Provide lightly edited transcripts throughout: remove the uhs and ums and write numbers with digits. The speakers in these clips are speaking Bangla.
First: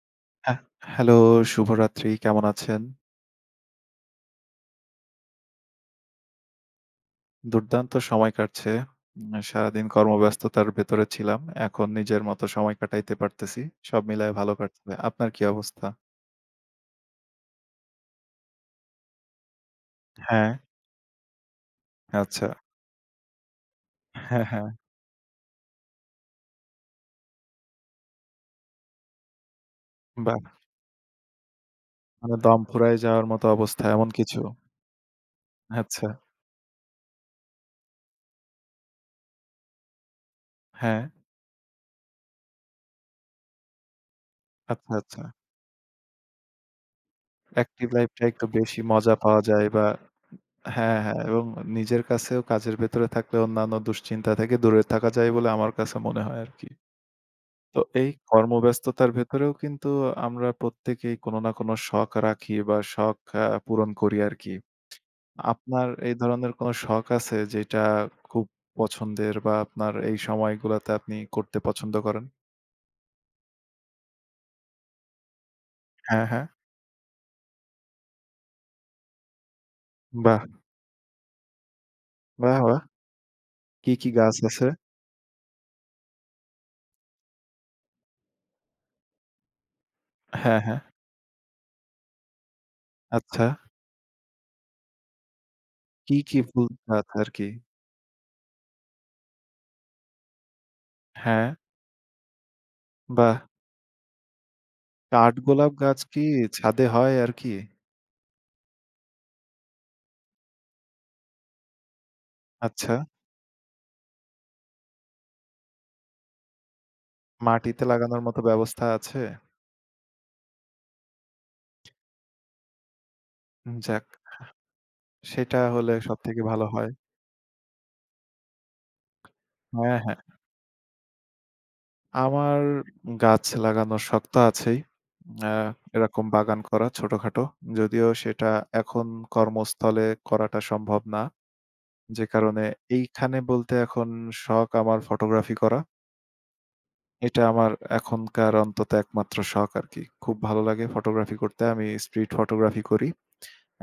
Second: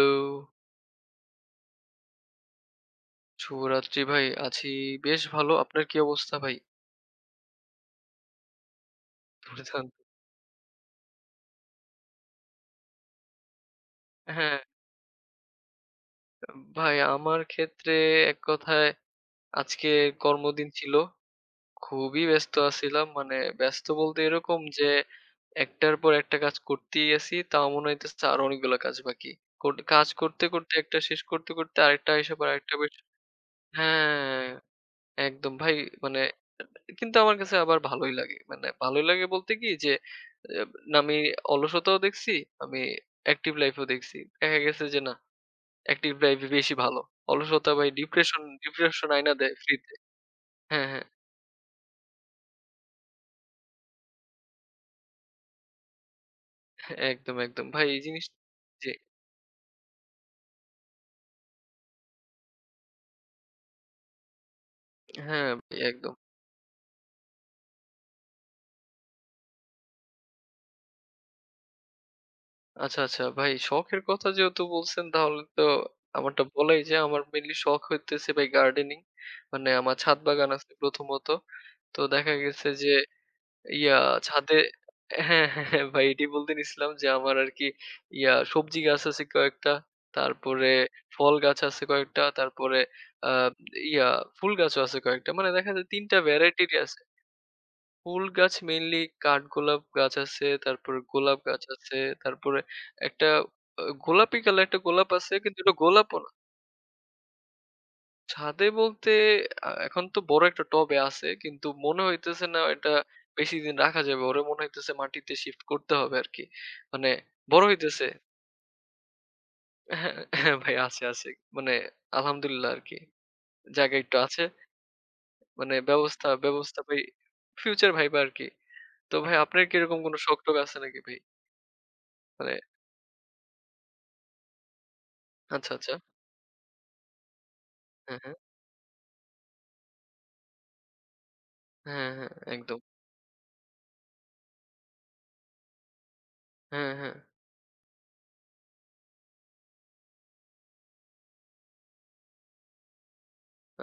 তো হ্যাঁ, হ্যালো, শুভরাত্রি। কেমন আছেন? শুভরাত্রি ভাই। আছি বেশ ভালো। আপনার কি অবস্থা ভাই? দুর্দান্ত সময় কাটছে। সারাদিন দুর্দান্ত। কর্মব্যস্ততার ভেতরে ছিলাম। এখন নিজের মতো সময় কাটাইতে পারতেছি। সব মিলায় ভালো হ্যাঁ, কাটছে। আপনার কি অবস্থা? ভাই আমার ক্ষেত্রে এক কথায় আজকে হ্যাঁ, কর্মদিন ছিল। খুবই আচ্ছা। ব্যস্ত আছিলাম। মানে ব্যস্ত বলতে হ্যাঁ, এরকম হ্যাঁ। যে একটার পর একটা কাজ করতেই আছি। তাও মনে হইতেছে আরো অনেকগুলা কাজ বাকি। কোট কাজ বাহ! করতে, করতে একটা শেষ করতে, করতে আরেকটা এসে মানে পড়ে দম আরেকটা বেশ ফুরায় যাওয়ার মতো অবস্থা এমন কিছু? হ্যাঁ, একদম ভাই আচ্ছা। মানে কিন্তু আমার কাছে আবার ভালোই লাগে। মানে ভালোই লাগে বলতে কি যে, এব হ্যাঁ। আমি অলসতাও দেখছি, আমি অ্যাক্টিভ লাইফ ও দেখছি। দেখা গেছে আচ্ছা, যে না, আচ্ছা। অ্যাক্টিভ লাইফ ই বেশি ভালো। অলসতা ভাই অ্যাক্টিভ লাইফটা ডিপ্রেশন, একটু বেশি ডিপ্রেশন মজা আইনা পাওয়া দেয় যায় বা ফ্রিতে। হ্যাঁ, হ্যাঁ, হ্যাঁ, হ্যাঁ এবং নিজের কাছেও কাজের ভেতরে থাকলে অন্যান্য দুশ্চিন্তা থেকে দূরে থাকা যায় বলে আমার কাছে মনে হয় আরকি। হ্যাঁ, একদম, একদম। তো ভাই এই এই জিনিস জি, কর্মব্যস্ততার ভেতরেও কিন্তু আমরা প্রত্যেকেই কোনো না কোনো শখ রাখি বা শখ পূরণ করি আরকি। হ্যাঁ, ভাই আপনার একদম। এই ধরনের কোনো শখ আছে যেটা খুব পছন্দের বা আপনার এই সময়গুলাতে আপনি করতে পছন্দ করেন? আচ্ছা, আচ্ছা ভাই শখের কথা যেহেতু বলছেন তাহলে তো হ্যাঁ, আমারটা হ্যাঁ। বলাই যায়। আমার মেইনলি শখ হইতেছে ভাই গার্ডেনিং। মানে আমার ছাদ বাহ! বাগান আছে প্রথমত। তো দেখা বাহ, গেছে বাহ! যে কি, ইয়া কি গাছ ছাদে আছে? হ্যাঁ, হ্যাঁ, হ্যাঁ, ভাই এটি বলতে নিছিলাম যে আমার আরকি সবজি গাছ আছে কয়েকটা, হ্যাঁ, তারপরে হ্যাঁ। ফল গাছ আছে কয়েকটা, তারপরে আ আচ্ছা। ইয়া ফুল গাছও আছে কয়েকটা। মানে দেখা যায় ৩ টা কি, কি ফুল ভ্যারাইটিরই আছে। গাছ আরকি? ফুল গাছ মেইনলি কাঠগোলাপ গাছ আছে, তারপরে গোলাপ হ্যাঁ, গাছ আছে, তারপরে একটা বাহ! গোলাপি কালার একটা গোলাপ আছে কিন্তু কাঠগোলাপ এটা গাছ গোলাপও কি না। ছাদে হয় আরকি? ছাদে বলতে এখন তো বড় একটা টবে আছে। কিন্তু মনে হইতেছে না এটা আচ্ছা। বেশিদিন রাখা যাবে। ওরে মনে হইতেছে মাটিতে শিফট করতে হবে আরকি। মানে বড় মাটিতে হইতেছে। লাগানোর মতো ব্যবস্থা আছে? হ্যাঁ, হ্যাঁ ভাই আছে, আছে। মানে আলহামদুলিল্লাহ আরকি। জায়গা যাক। একটু আছে। সেটা মানে হলে ব্যবস্থা, সবথেকে ভালো ব্যবস্থা হয়। ভাই ফিউচার ভাইবা আরকি। তো ভাই আপনার কি হ্যাঁ, এরকম কোনো হ্যাঁ। শখ-টখ আছে নাকি ভাই? মানে আমার গাছ লাগানোর শখ তো আছেই। আ আচ্ছা, আচ্ছা। এরকম বাগান করা ছোটখাটো। যদিও হ্যাঁ, হ্যাঁ। সেটা এখন কর্মস্থলে করাটা সম্ভব না। হ্যাঁ, যে হ্যাঁ কারণে একদম। এইখানে বলতে এখন শখ আমার ফটোগ্রাফি করা। হ্যাঁ, হ্যাঁ। এটা আমার এখনকার অন্তত একমাত্র শখ আরকি। খুব ভালো লাগে ফটোগ্রাফি করতে। আমি স্ট্রিট ফটোগ্রাফি করি।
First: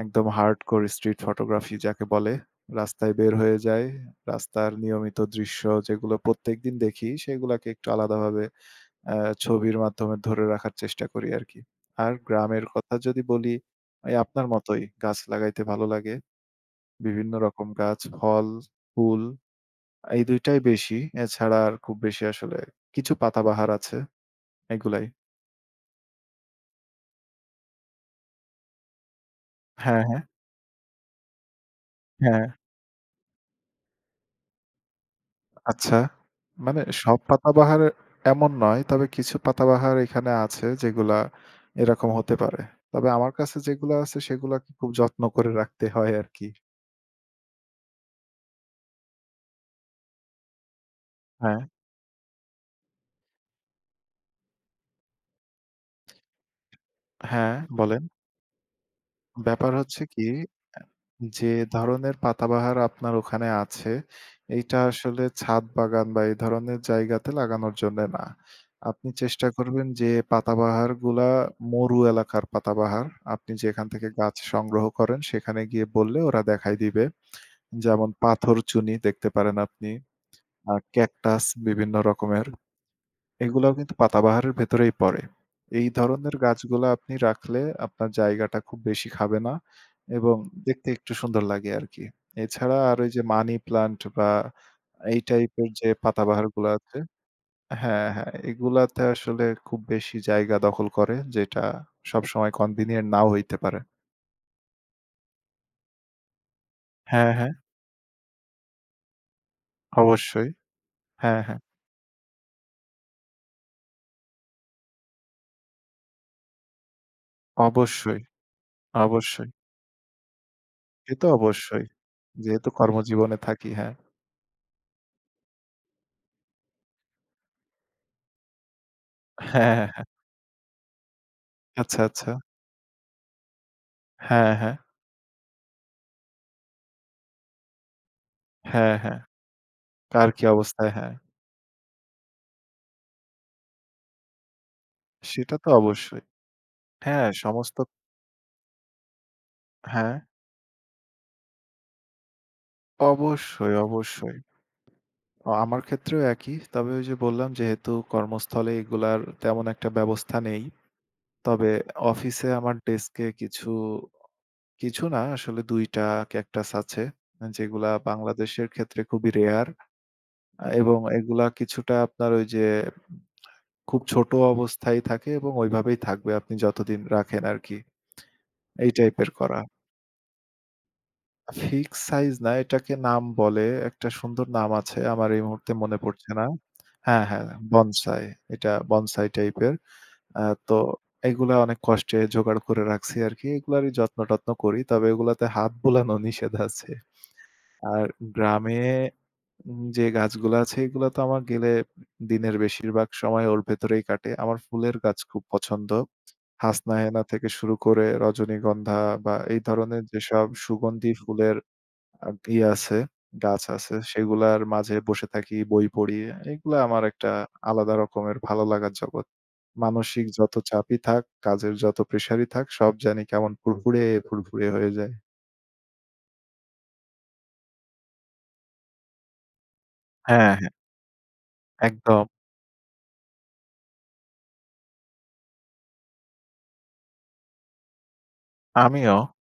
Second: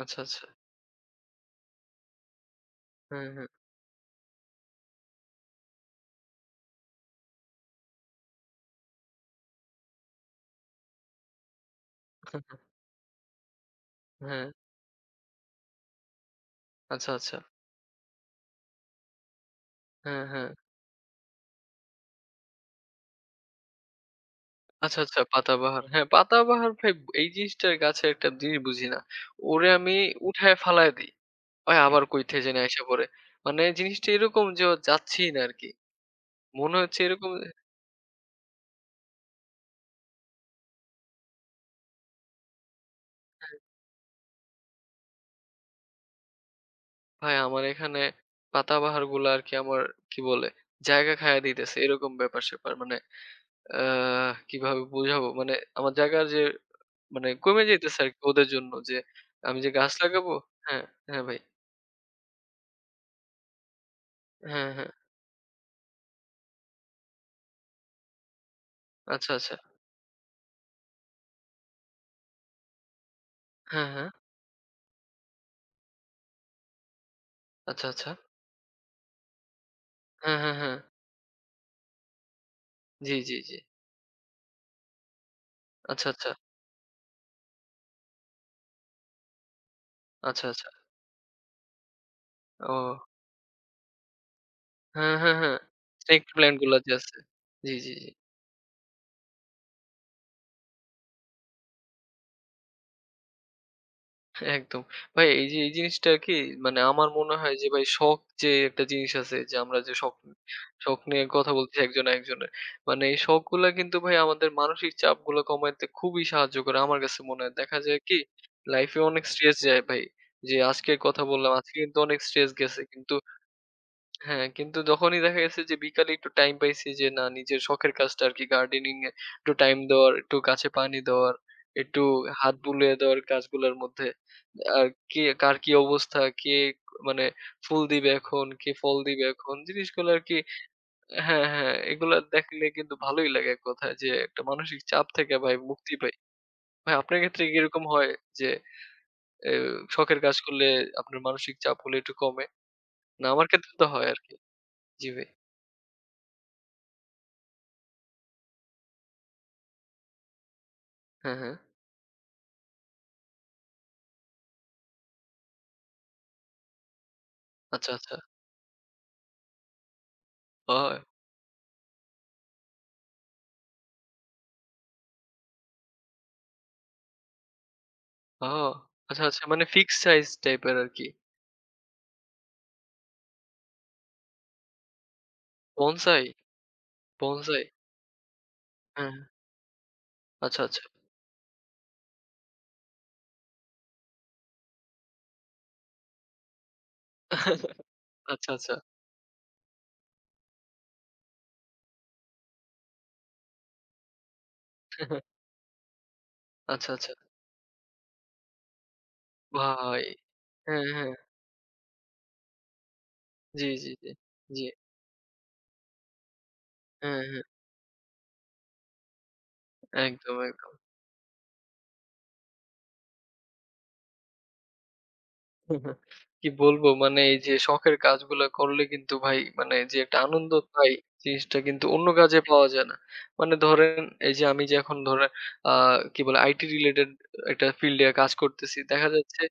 আচ্ছা, একদম আচ্ছা। হার্ডকোর স্ট্রিট ফটোগ্রাফি যাকে বলে। রাস্তায় হ্যাঁ, বের হ্যাঁ। হয়ে যাই। রাস্তার নিয়মিত দৃশ্য যেগুলো প্রত্যেকদিন দেখি, সেগুলাকে একটু আলাদাভাবে ছবির মাধ্যমে ধরে রাখার চেষ্টা করি আরকি। আর হ্যাঁ, গ্রামের কথা যদি বলি, এই হ্যাঁ। আপনার মতোই গাছ লাগাইতে ভালো লাগে। আচ্ছা, বিভিন্ন আচ্ছা। রকম গাছ, ফল, ফুল এই হ্যাঁ, ২ হ্যাঁ। টাই বেশি। এছাড়া আর খুব বেশি আসলে কিছু পাতাবাহার আছে, আচ্ছা, এগুলাই। আচ্ছা পাতাবাহার। হ্যাঁ, পাতাবাহার ভাই এই জিনিসটার গাছের একটা জিনিস বুঝি না। ওরে আমি হ্যাঁ, হ্যাঁ। উঠায় ফালায় দেই। ভাই আবার কই থেকে হ্যাঁ। জানি আইসা পড়ে। মানে জিনিসটা এরকম যে ও যাচ্ছেই না আরকি। আচ্ছা। মনে মানে হচ্ছে সব এরকম পাতাবাহার এমন নয়। তবে কিছু পাতাবাহার এখানে আছে যেগুলা এরকম হতে পারে। তবে আমার হ্যাঁ, কাছে যেগুলা আছে সেগুলাকে খুব যত্ন করে রাখতে হয় আরকি। ভাই আমার এখানে পাতাবাহারগুলা আরকি আমার কি বলে জায়গা খায়া হ্যাঁ, দিতেছে এরকম ব্যাপার-স্যাপার। মানে আহ কিভাবে বুঝাবো? মানে আমার জায়গার যে মানে হ্যাঁ কমে যাইতেছে বলেন। আরকি ওদের জন্য যে আমি যে ব্যাপার গাছ হচ্ছে কি লাগাবো হ্যাঁ, হ্যাঁ ভাই। যে ধরনের পাতাবাহার আপনার ওখানে আছে, হ্যাঁ, এইটা হ্যাঁ। আসলে ছাদ বাগান বা এই ধরনের জায়গাতে লাগানোর জন্যে না। আপনি আচ্ছা, চেষ্টা আচ্ছা। করবেন যে পাতাবাহারগুলা মরু এলাকার পাতাবাহার। আপনি যেখান হ্যাঁ, হ্যাঁ। থেকে গাছ সংগ্রহ করেন সেখানে গিয়ে বললে ওরা দেখায় দিবে। আচ্ছা, যেমন আচ্ছা। পাথরচুনি দেখতে পারেন আপনি, হ্যাঁ, হ্যাঁ, হ্যাঁ। ক্যাকটাস বিভিন্ন রকমের। জি, জি, জি। এগুলাও কিন্তু পাতাবাহারের ভেতরেই পড়ে। এই আচ্ছা, আচ্ছা, ধরনের গাছগুলা আপনি রাখলে আপনার জায়গাটা খুব বেশি খাবে না এবং আচ্ছা, আচ্ছা। দেখতে একটু সুন্দর লাগে আরকি। ও এছাড়া আর ওই যে মানি প্লান্ট বা হ্যাঁ, এই হ্যাঁ, হ্যাঁ। টাইপের যে স্নেক প্ল্যান্ট পাতাবাহারগুলো গুলা যে আছে আছে। জি, জি, হ্যাঁ, জি। হ্যাঁ, এগুলাতে আসলে খুব বেশি জায়গা দখল করে যেটা সবসময় কনভিনিয়েন্ট নাও হইতে পারে। একদম। ভাই এই যে এই জিনিসটা কি মানে আমার হ্যাঁ, মনে হ্যাঁ, হয় যে ভাই শখ যে একটা জিনিস আছে যে আমরা যে শখ, অবশ্যই। শখ নিয়ে হ্যাঁ, কথা হ্যাঁ, বলছি একজন আরেকজনের। মানে এই শখগুলা কিন্তু ভাই আমাদের মানসিক চাপগুলো কমাইতে খুবই সাহায্য করে আমার কাছে মনে হয়। দেখা যায় কি অবশ্যই, লাইফে অনেক অবশ্যই। স্ট্রেস যায় ভাই। যে আজকে সে কথা তো বললাম, আজকে অবশ্যই। কিন্তু অনেক স্ট্রেস যেহেতু গেছে কিন্তু কর্মজীবনে থাকি, হ্যাঁ। হ্যাঁ, কিন্তু যখনই দেখা গেছে যে বিকালে একটু টাইম পাইছি যে না নিজের শখের কাজটা আরকি গার্ডেনিং এ একটু টাইম হ্যাঁ, দেওয়ার, হ্যাঁ। একটু গাছে পানি দেওয়ার, আচ্ছা, একটু আচ্ছা। হাত বুলিয়ে দেওয়ার গাছগুলার মধ্যে। হ্যাঁ, হ্যাঁ। আর কে কার কি অবস্থা, কে মানে ফুল দিবে এখন, কে হ্যাঁ, ফল হ্যাঁ। দিবে এখন জিনিসগুলো কার আরকি কি অবস্থায় হ্যাঁ, হ্যাঁ, হ্যাঁ এগুলা দেখলে কিন্তু ভালোই লাগে এক কথায় যে একটা মানসিক চাপ থেকে ভাই সেটা তো মুক্তি পাই। অবশ্যই। ভাই আপনার হ্যাঁ, ক্ষেত্রে কি সমস্ত এরকম হয় যে এ হ্যাঁ, শখের কাজ করলে আপনার মানসিক চাপ হলে একটু কমে? না আমার ক্ষেত্রে অবশ্যই, তো হয় আরকি। অবশ্যই। জি ভাই। আমার ক্ষেত্রেও একই। তবে ওই যে বললাম যেহেতু কর্মস্থলে এগুলার তেমন একটা ব্যবস্থা নেই। হ্যাঁ, হ্যাঁ। তবে অফিসে আমার ডেস্কে কিছু না আসলে ২ টা ক্যাকটাস আছে। যেগুলা আচ্ছা, আচ্ছা। বাংলাদেশের ক্ষেত্রে খুবই রেয়ার এবং ও! এগুলা কিছুটা আপনার ওই যে খুব ছোট অবস্থায় থাকে এবং ওইভাবেই থাকবে আপনি যতদিন রাখেন আরকি। ও! এই আচ্ছা, টাইপের আচ্ছা। করা। মানে ফিক্সড সাইজ টাইপের আরকি। ফিক্স সাইজ না, এটাকে নাম বলে। একটা সুন্দর নাম আছে। আমার এই মুহূর্তে মনে বনসাই? পড়ছে না। হ্যাঁ, হ্যাঁ, বনসাই? বনসাই। এটা হ্যাঁ, বনসাই হ্যাঁ। টাইপের। আচ্ছা, তো আচ্ছা। এগুলা অনেক কষ্টে জোগাড় করে রাখছি আরকি। এগুলারই যত্ন-টত্ন করি। তবে এগুলাতে হাত বুলানো নিষেধ আছে। আর আচ্ছা, আচ্ছা। গ্রামে যে গাছগুলা আছে এগুলা তো আমার গেলে দিনের বেশিরভাগ সময় ওর ভেতরেই কাটে। আমার ফুলের গাছ খুব পছন্দ। আচ্ছা, হাসনা আচ্ছা। হেনা থেকে শুরু করে রজনীগন্ধা বা এই ভাই! ধরনের যেসব হ্যাঁ, সুগন্ধি হ্যাঁ। ফুলের আ ইয়ে আছে, গাছ জি, জি, আছে। জি। সেগুলার জি। মাঝে বসে থাকি, বই পড়ি। এগুলা আমার হ্যাঁ, একটা হ্যাঁ। আলাদা রকমের ভালো লাগার জগৎ। মানসিক একদম, যত একদম। চাপই থাক, কাজের যত প্রেশারই থাক, সব জানি কেমন ফুরফুরে হয়ে যায়। কি বলবো মানে এই যে শখের কাজগুলা করলে কিন্তু ভাই মানে যে একটা আনন্দ হ্যাঁ, হ্যাঁ, পাই জিনিসটা কিন্তু অন্য একদম। কাজে পাওয়া যায় না। মানে ধরেন এই যে আমি যে এখন ধরেন আ কি বলে আইটি রিলেটেড একটা ফিল্ডে কাজ করতেছি। দেখা আমিও। যাচ্ছে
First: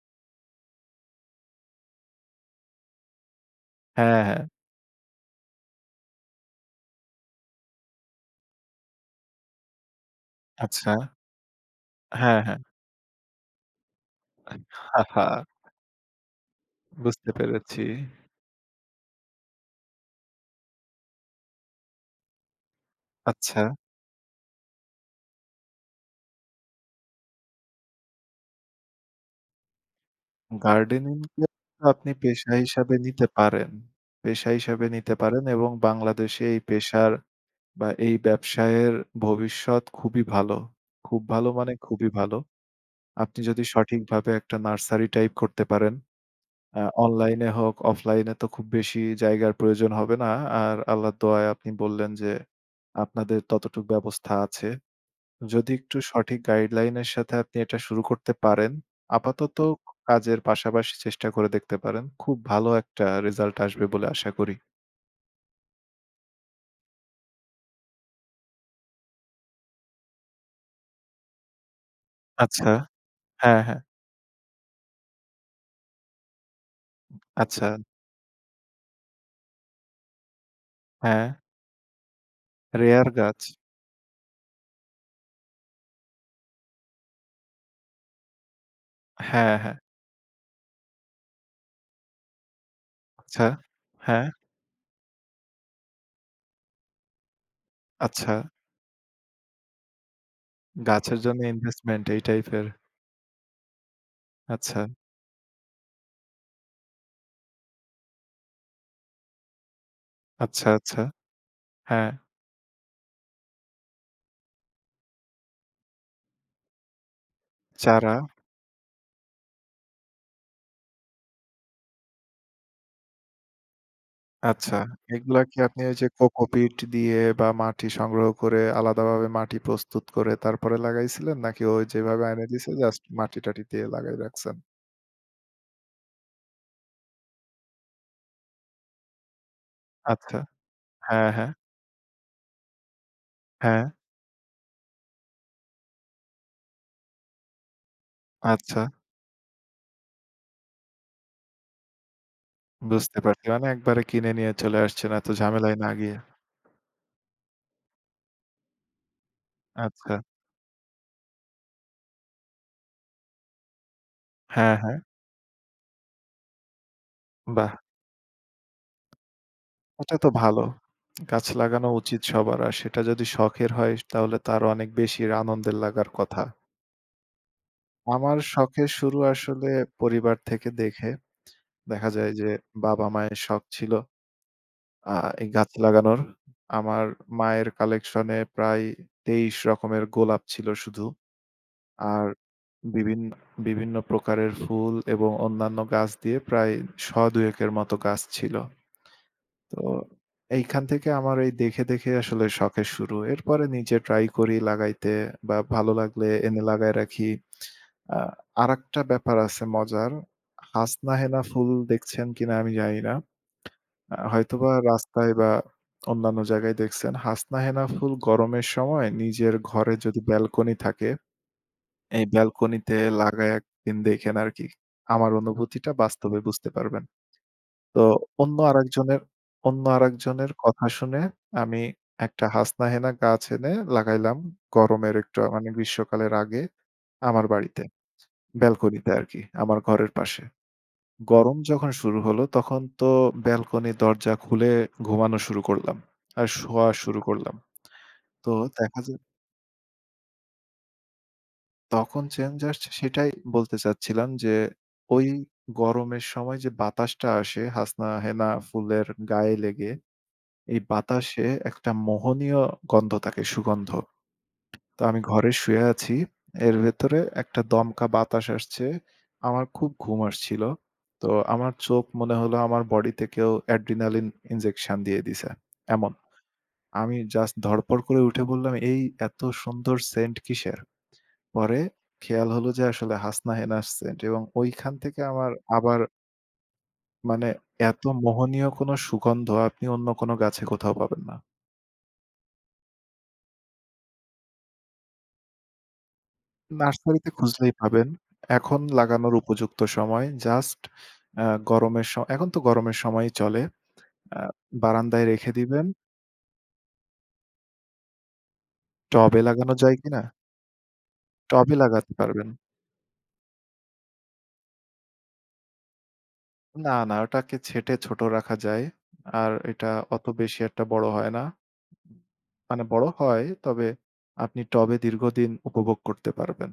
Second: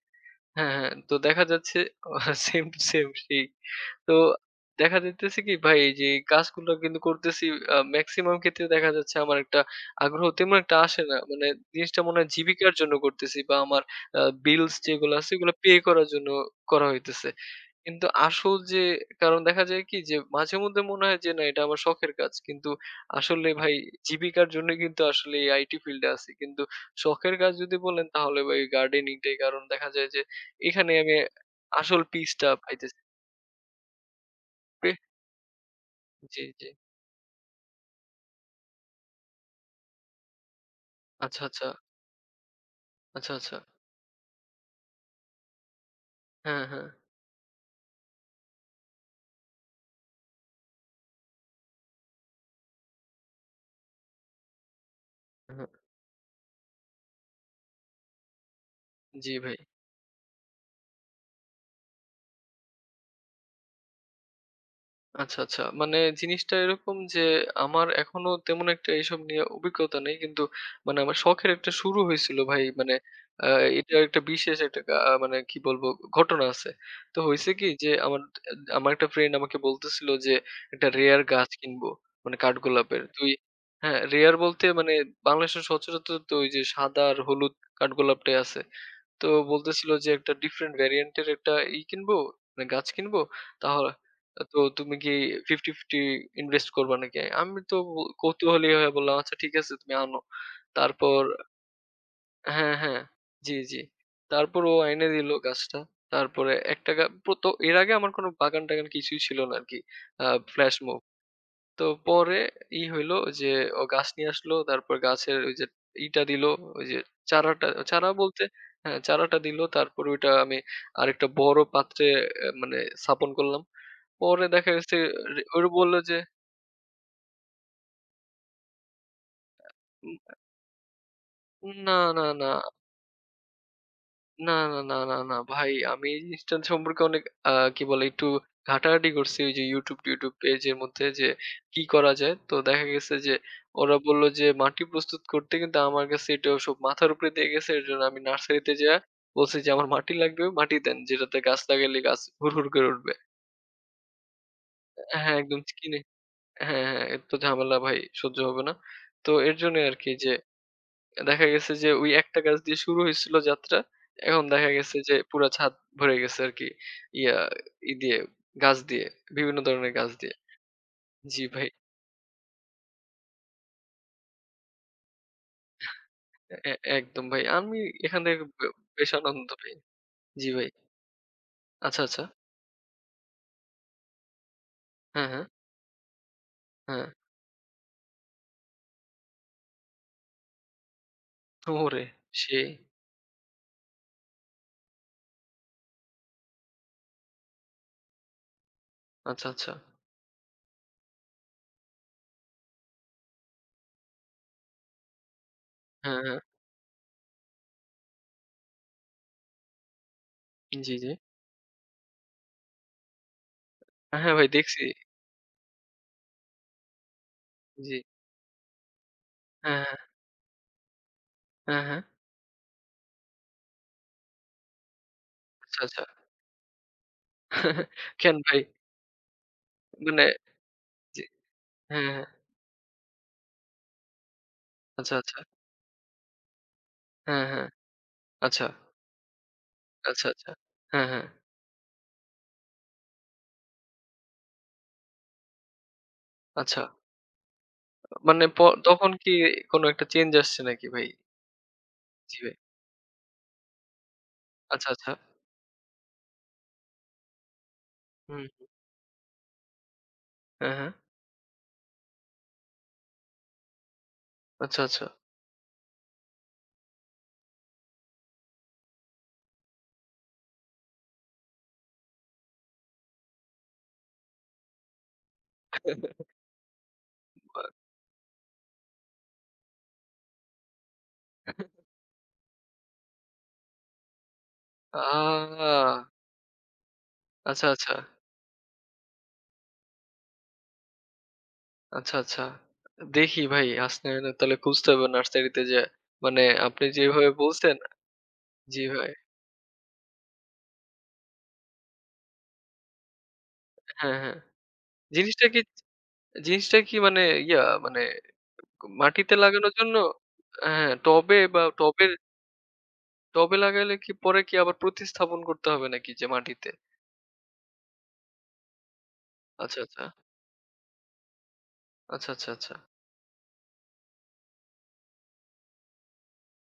হ্যাঁ, হ্যাঁ। তো দেখা যাচ্ছে সেম টু সেম সেই। তো হ্যাঁ, হ্যাঁ। দেখা যাইতেছে কি ভাই এই যে কাজগুলো কিন্তু করতেছি মেক্সিমাম ক্ষেত্রে দেখা যাচ্ছে আমার একটা আগ্রহ তেমন একটা আচ্ছা। আসে না। মানে জিনিসটা মনে হয় হ্যাঁ, হ্যাঁ। জীবিকার জন্য করতেছি বা আমার বিলস যেগুলো আছে এগুলো পে করার জন্য করা হইতেছে। বুঝতে পেরেছি। কিন্তু আসল যে কারণ দেখা যায় কি যে মাঝে মধ্যে মনে হয় যে না এটা আমার শখের কাজ। কিন্তু আসলে আচ্ছা, ভাই জীবিকার জন্য কিন্তু আসলে এই আইটি ফিল্ডে আছি। কিন্তু শখের কাজ যদি বলেন তাহলে ভাই গার্ডেনিংটাই। কারণ দেখা যায় যে এখানে আমি গার্ডেনিং কে আসল আপনি পিসটা পেশা হিসাবে পাইতেছি। নিতে পারেন। পেশা হিসাবে বে- নিতে পারেন এবং জি, বাংলাদেশে এই জি। পেশার বা এই ব্যবসায়ের ভবিষ্যৎ খুবই ভালো। খুব আচ্ছা, ভালো আচ্ছা, মানে খুবই ভালো। আচ্ছা, আপনি আচ্ছা। যদি সঠিকভাবে একটা নার্সারি টাইপ করতে পারেন, হ্যাঁ, হ্যাঁ, অনলাইনে হোক, অফলাইনে তো খুব বেশি জায়গার প্রয়োজন হবে না। আর আল্লাহর দোয়ায় আপনি বললেন যে আপনাদের ততটুক ব্যবস্থা আছে। হ্যাঁ। যদি একটু সঠিক গাইডলাইনের সাথে আপনি এটা শুরু করতে পারেন, জি ভাই। আপাতত কাজের পাশাপাশি চেষ্টা করে দেখতে পারেন। খুব ভালো একটা রেজাল্ট আসবে বলে আশা করি। আচ্ছা, আচ্ছা। মানে জিনিসটা এরকম যে আমার এখনো তেমন একটা এসব নিয়ে অভিজ্ঞতা নেই। কিন্তু মানে আমার শখের একটা শুরু হয়েছিল ভাই। আচ্ছা। মানে আ হ্যাঁ, হ্যাঁ। এটা একটা বিশেষ একটা আহ, মানে কি বলবো ঘটনা আছে। তো হইছে কি আচ্ছা। যে আমার আ আমার একটা ফ্রেন্ড আমাকে বলতেছিল যে একটা রেয়ার হ্যাঁ, গাছ কিনবো। মানে কাঠগোলাপের। রেয়ার তুই গাছ। হ্যাঁ, রেয়ার বলতে মানে বাংলাদেশের সচরাচর তো ওই যে সাদা আর হলুদ কাঠগোলাপটাই আছে। তো হ্যাঁ, হ্যাঁ। বলতেছিল যে একটা ডিফারেন্ট ভেরিয়েন্ট এর একটা কিনবো, মানে গাছ কিনবো। আচ্ছা। তাহলে হ্যাঁ, তো তুমি কি 50-50 ইনভেস্ট করবা নাকি? আমি তো আচ্ছা। কৌতূহলী হয়ে বললাম, "আচ্ছা ঠিক আছে তুমি আনো।" গাছের তারপর জন্য ইনভেস্টমেন্ট এই টাইপের। হ্যাঁ, হ্যাঁ। জি, জি। তারপর ও আচ্ছা, এনে দিল গাছটা। তারপরে একটা গা প্রত এর আগে আমার কোন বাগান-টাগান কিছুই ছিল না আরকি। আ আচ্ছা, ফ্ল্যাশ মুভ আচ্ছা। তো হ্যাঁ, পরে হইলো যে ও গাছ নিয়ে আসলো। তারপর গাছের ওই যে দিলো, ওই যে চারাটা চারা চারা। বলতে হ্যাঁ, চারাটা দিলো। তারপর ওইটা আমি আরেকটা বড় পাত্রে মানে স্থাপন করলাম। পরে দেখা আচ্ছা। গেছে এগুলা রে কি ওরা আপনি বলল ওই যে যে, কোকোপিট দিয়ে বা মাটি সংগ্রহ করে আলাদাভাবে মাটি প্রস্তুত করে তারপরে লাগাইছিলেন? নাকি ওই না, যেভাবে না, এনে না। দিছে জাস্ট মাটি-টাটি দিয়ে লাগাই না, রাখছেন? না, না, না, না ভাই আমি এই জিনিসটা সম্পর্কে অনেক আ কি বলে একটু ঘাটাঘাটি করছি ওই যে YouTube-টিউটিউব আচ্ছা। পেজের মধ্যে যে হ্যাঁ, হ্যাঁ, কি করা যায়। তো দেখা গেছে যে হ্যাঁ। ওরা বলল যে মাটি প্রস্তুত করতে কিন্তু আমার কাছে এটা সব মাথার উপরে দিয়ে গেছে। এজন্য আমি নার্সারিতে আচ্ছা। যায়া বলছি যে আমার মাটি লাগবে, মাটি দেন। যেটাতে গাছ লাগাইলে গাছ হুড়হুড় করে উঠবে। বুঝতে পারছি। মানে একবারে কিনে নিয়ে চলে আসছেন এত হ্যাঁ, একদম ঝামেলায় না কিনে গিয়ে। হ্যাঁ, হ্যাঁ, এত ঝামেলা ভাই সহ্য হবে না। তো এর জন্যই আরকি আচ্ছা। যে দেখা গেছে যে ওই একটা গাছ দিয়ে শুরু হয়েছিল যাত্রা। এখন দেখা হ্যাঁ, হ্যাঁ। গেছে যে পুরা ছাদ ভরে গেছে আরকি। ইয়া বাহ! দিয়ে গাছ দিয়ে, বিভিন্ন ধরনের গাছ এটা তো দিয়ে। ভালো। জি গাছ ভাই, লাগানো উচিত সবার। আর সেটা যদি শখের হয় তাহলে তার অনেক বেশি আনন্দের লাগার কথা। এ এ- একদম ভাই। আমি এখান আমার থেকে শখের বেশ শুরু আনন্দ আসলে পাই। পরিবার জি ভাই। থেকে দেখে। আচ্ছা, দেখা আচ্ছা। যায় যে বাবা-মায়ের শখ ছিল আ হ্যাঁ, হ্যাঁ, এই গাছ লাগানোর। আমার হ্যাঁ। মায়ের কালেকশনে প্রায় ২৩ রকমের গোলাপ ছিল শুধু। ওরে! আর সেই। বিভিন বিভিন্ন প্রকারের ফুল এবং অন্যান্য গাছ দিয়ে প্রায় শ ২ এর মতো গাছ ছিল। আচ্ছা, আচ্ছা। তো এইখান থেকে আমার এই দেখে আসলে শখের শুরু। এরপরে নিজে ট্রাই করি লাগাইতে বা ভালো হ্যাঁ, লাগলে হ্যাঁ। এনে লাগায় রাখি। আ আরেকটা ব্যাপার আছে মজার। জি, জি। হাসনা হেনা ফুল দেখছেন কিনা আমি জানি না। হ্যাঁ হ্যাঁ ভাই হয়তোবা দেখছি। রাস্তায় বা অন্যান্য জায়গায় দেখছেন। হাসনা হেনা জি। ফুল গরমের সময় নিজের হ্যাঁ, হ্যাঁ, ঘরে যদি ব্যালকনি থাকে, হ্যাঁ, হ্যাঁ। এই ব্যালকনিতে লাগায় একদিন দেখেন আরকি। আমার আচ্ছা, অনুভূতিটা আচ্ছা। বাস্তবে বুঝতে পারবেন। তো কেন অন্য ভাই? আরেকজনের অন্য মানে আরেকজনের কথা শুনে জি। আমি হ্যাঁ, হ্যাঁ। একটা হাসনাহেনা গাছ এনে লাগাইলাম আচ্ছা, গরমের আচ্ছা। একটু মানে গ্রীষ্মকালের আগে হ্যাঁ, আমার হ্যাঁ। বাড়িতে। আচ্ছা, ব্যালকনিতে আরকি, আমার ঘরের আচ্ছা, আচ্ছা। পাশে। আচ্ছা, হ্যাঁ, হ্যাঁ। গরম যখন শুরু হলো তখন তো ব্যালকনির দরজা খুলে ঘুমানো শুরু করলাম। আর আচ্ছা। শোয়া শুরু করলাম। মানে তো দেখা তখন যায় কি কোনো একটা চেঞ্জ আসছে নাকি ভাই? তখন জি ভাই। চেঞ্জ আসছে সেটাই বলতে চাচ্ছিলাম যে আচ্ছা, আচ্ছা। ওই গরমের সময় যে বাতাসটা আসে হাসনাহেনা হুম। ফুলের গায়ে লেগে হ্যাঁ, এই হ্যাঁ। বাতাসে একটা মোহনীয় গন্ধ থাকে, সুগন্ধ। আচ্ছা, তো আচ্ছা। আমি ঘরে শুয়ে আছি। এর ভেতরে একটা দমকা বাতাস আসছে। আমার খুব ঘুম আসছিল। তো আমার চোখ মনে হলো আমার বডিতে কেউ অ্যাড্রিনালিন ইনজেকশন দিয়ে দিছে। এমন। আমি জাস্ট ধড়পড় করে উঠে বললাম, "এই এত সুন্দর সেন্ট কিসের?" পরে খেয়াল হলো যে আসলে হাসনা হেনার সেন্ট এবং ঐখান আ থেকে আমার আবার মানে আচ্ছা, আচ্ছা। এত মোহনীয় কোনো সুগন্ধ আপনি অন্য কোনো গাছে কোথাও পাবেন না। আচ্ছা, আচ্ছা। দেখি ভাই আসলে না তাহলে খুঁজতে হবে নার্সারিতে যেয়ে। মানে আপনি যেভাবে নার্সারিতে বলছেন খুঁজলেই পাবেন। এখন জি ভাই। লাগানোর উপযুক্ত সময়। জাস্ট আ গরমের স এখন তো গরমের সময়ই চলে। আ হ্যাঁ, হ্যাঁ। বারান্দায় জিনিসটা রেখে কি দিবেন। জিনিসটা কি মানে ইয়া মানে মাটিতে টবে লাগানোর লাগানো জন্য যায় কিনা? হ্যাঁ, টবে বা টবে টবের লাগাতে পারবেন। টবে লাগাইলে কি পরে কি আবার প্রতিস্থাপন করতে হবে নাকি যে মাটিতে? না, না ওটাকে ছেঁটে ছোট রাখা যায়। আর আচ্ছা, এটা আচ্ছা। অত বেশি একটা বড় হয় না। আচ্ছা, আচ্ছা, আচ্ছা। মানে বড় হয়, তবে আপনি টবে দীর্ঘদিন উপভোগ করতে পারবেন।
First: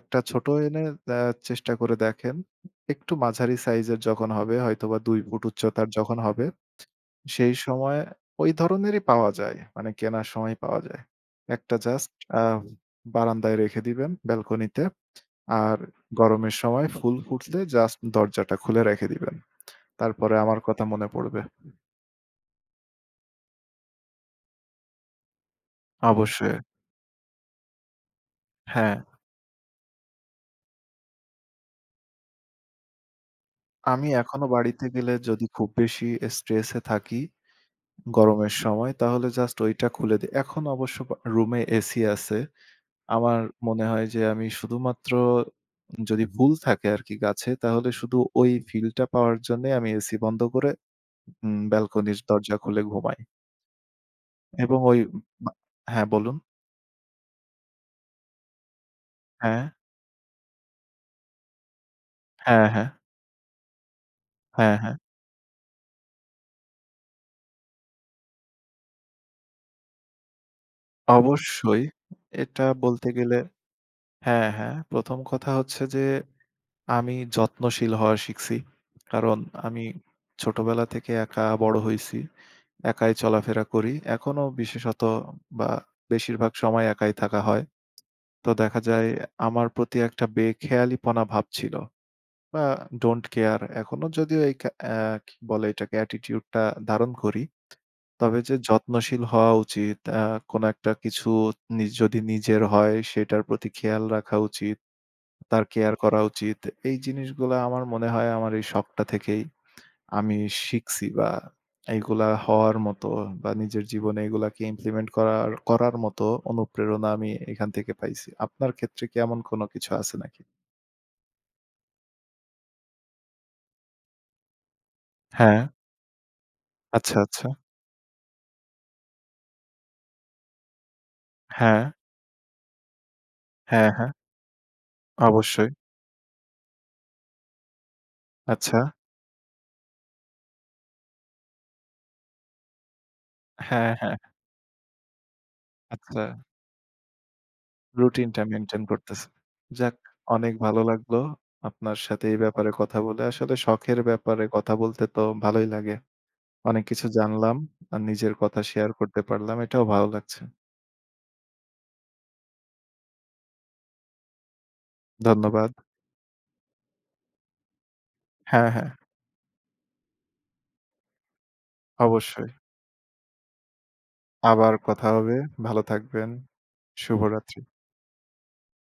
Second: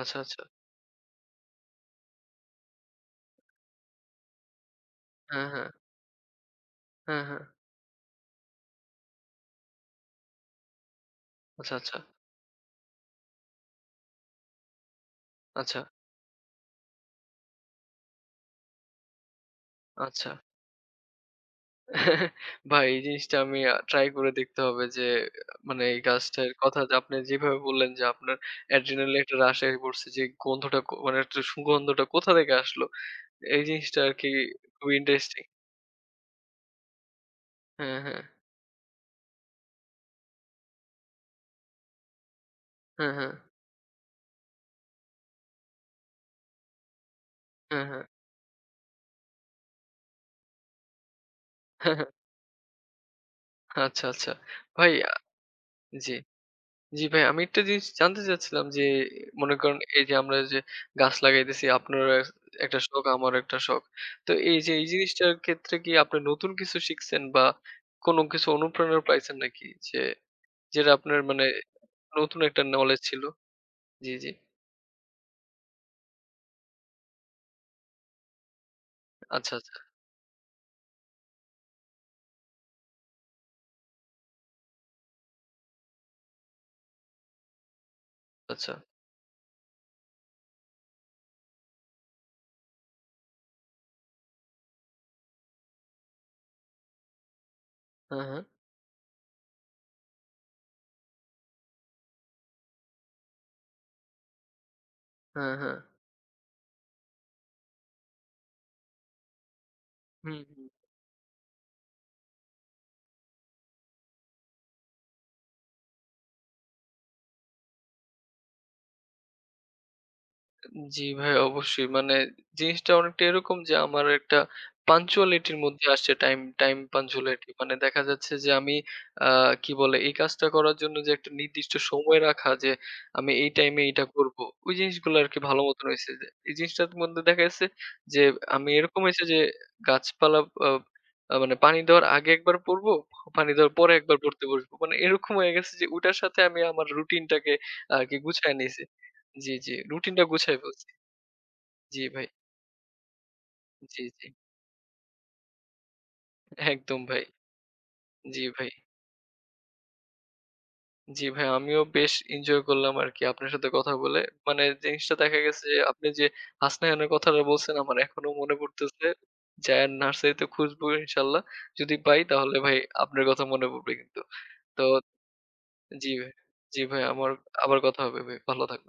আচ্ছা, আচ্ছা। ছোট এনে আ চেষ্টা করে দেখেন। একটু মাঝারি সাইজের যখন হবে, হয়তোবা ২ ফুট হ্যাঁ, হ্যাঁ। উচ্চতার যখন হবে হ্যাঁ, হ্যাঁ। সেই সময়ে ওই ধরনেরই পাওয়া যায়। মানে কেনার সময় পাওয়া যায়। আচ্ছা, একটা আচ্ছা, জাস্ট আ বারান্দায় রেখে দিবেন ব্যালকনিতে। আচ্ছা, আর গরমের সময় ফুল ফুটলে জাস্ট দরজাটা খুলে রেখে দিবেন। আচ্ছা। তারপরে আমার কথা মনে পড়বে। ভাই এই জিনিসটা আমি ট্রাই করে দেখতে হবে যে মানে এই গাছটার অবশ্যই। কথা যে আপনি যেভাবে বললেন যে আপনার হ্যাঁ, adrenaline একটা rush এ পড়ছে যে গন্ধটা মানে একটা সুগন্ধটা কোথা থেকে আসলো? এই জিনিসটা আমি আরকি এখনো বাড়িতে খুবই গেলে ইন্টারেস্টিং। যদি খুব বেশি স্ট্রেস এ থাকি হ্যাঁ, হ্যাঁ। গরমের সময় তাহলে জাস্ট ওইটা খুলে দেই। এখন অবশ্য বা রুমে এসি আছে। হ্যাঁ, হ্যাঁ। আমার মনে হয় যে আমি শুধুমাত্র যদি ফুল থাকে আরকি গাছে, হ্যাঁ, তাহলে হ্যাঁ। শুধু ওই ফিলটা পাওয়ার জন্যে আমি এসি বন্ধ করে হ্যাঁ, হ্যাঁ। ব্যালকনির দরজা খুলে ঘুমাই আচ্ছা, আচ্ছা। এবং ভাই ওই বা হ্যাঁ, জি। বলুন। জি ভাই, আমি একটা জিনিস জানতে চাচ্ছিলাম যে, মনে হ্যাঁ, করেন এই যে আমরা যে গাছ লাগাইতেছি, আপনার হ্যাঁ, একটা হ্যাঁ, শখ, আমারও একটা শখ। তো এই যে হ্যাঁ, এই হ্যাঁ। জিনিসটার ক্ষেত্রে কি আপনি নতুন কিছু শিখছেন বা কোনো কিছু অনুপ্রেরণা পাইছেন নাকি? যে যেটা আপনার মানে অবশ্যই নতুন একটা এটা knowledge বলতে ছিল? গেলে জি, জি। হ্যাঁ, হ্যাঁ। ১ম কথা হচ্ছে যে আমি যত্নশীল হওয়া শিখছি। কারণ আচ্ছা, আচ্ছা, আমি ছোটবেলা থেকে একা বড় হইছি। একাই চলাফেরা করি। এখনো বিশেষত বা বেশিরভাগ সময় একাই থাকা হয়। তো আচ্ছা। দেখা যায় আমার প্রতি একটা বেখেয়ালিপনা ভাব ছিল বা ডোন্ট কেয়ার এখনো যদিও এই কা অ্যা কি বলে এটাকে অ্যাটিটিউডটা ধারণ করি। হ্যাঁ, তবে হ্যাঁ। যে যত্নশীল হওয়া উচিত, কোনো একটা কিছু নিজ যদি নিজের হয় সেটার প্রতি খেয়াল রাখা উচিত, হ্যাঁ, তার হ্যাঁ। কেয়ার করা উচিত। এই জিনিসগুলা আমার মনে হয় আমার এই শখটা থেকেই আমি হুম। শিখছি বা এইগুলা হওয়ার মতো বা নিজের জীবনে এগুলাকে ইমপ্লিমেন্ট করার করার মতো অনুপ্রেরণা আমি এখান থেকে পাইছি। আপনার ক্ষেত্রে কি এমন কোনো কিছু আছে নাকি? জি ভাই অবশ্যই। মানে জিনিসটা অনেকটা এরকম যে আমার একটা punctuality র হ্যাঁ, মধ্যে আসছে টাইম আচ্ছা, আচ্ছা। punctuality মানে দেখা যাচ্ছে যে আমি আ কি বলে এই কাজটা করার জন্য যে একটা নির্দিষ্ট হ্যাঁ, সময় রাখা যে আমি এই টাইমে হ্যাঁ, এটা হ্যাঁ, করব। ওই জিনিসগুলো আরকি ভালো অবশ্যই। মতন হইছে যে। এই জিনিসটার মধ্যে দেখা গেছে যে আমি আচ্ছা। এরকম হইছে যে গাছপালা আ আ মানে পানি দেওয়ার আগে একবার পড়বো, পানি দেওয়ার হ্যাঁ, পরে হ্যাঁ, একবার পড়তে বসবো। মানে এরকম হয়ে গেছে যে ওটার আচ্ছা। সাথে আমি আমার রুটিনটাকে আরকি রুটিনটা গুছায় নিছি। মেইনটেইন করতেছে। জি, জি। যাক রুটিনটা অনেক গুছায় ভালো ফেলছি। লাগলো আপনার জি সাথে ভাই। এই ব্যাপারে কথা বলে। আসলে শখের জি, জি। ব্যাপারে কথা বলতে তো ভালোই লাগে। অনেক একদম কিছু ভাই। জানলাম। আর নিজের জি কথা ভাই। শেয়ার করতে পারলাম। এটাও ভালো লাগছে। জি ভাই, আমিও বেশ এনজয় করলাম আরকি আপনার সাথে কথা বলে। মানে জিনিসটা দেখা গেছে ধন্যবাদ। যে আপনি যে হাসনাইনের কথাটা বলছেন আমার এখনো মনে হ্যাঁ, হ্যাঁ পড়তেছে। যাইয়া নার্সারিতে খুঁজবো ইনশাআল্লাহ। যদি পাই অবশ্যই। তাহলে ভাই আপনার কথা মনে পড়বে কিন্তু। আবার তো কথা হবে। ভালো জি থাকবেন। ভাই। জি ভাই, আমার শুভরাত্রি। আবার কথা হবে ভাই। ভালো থাকবেন।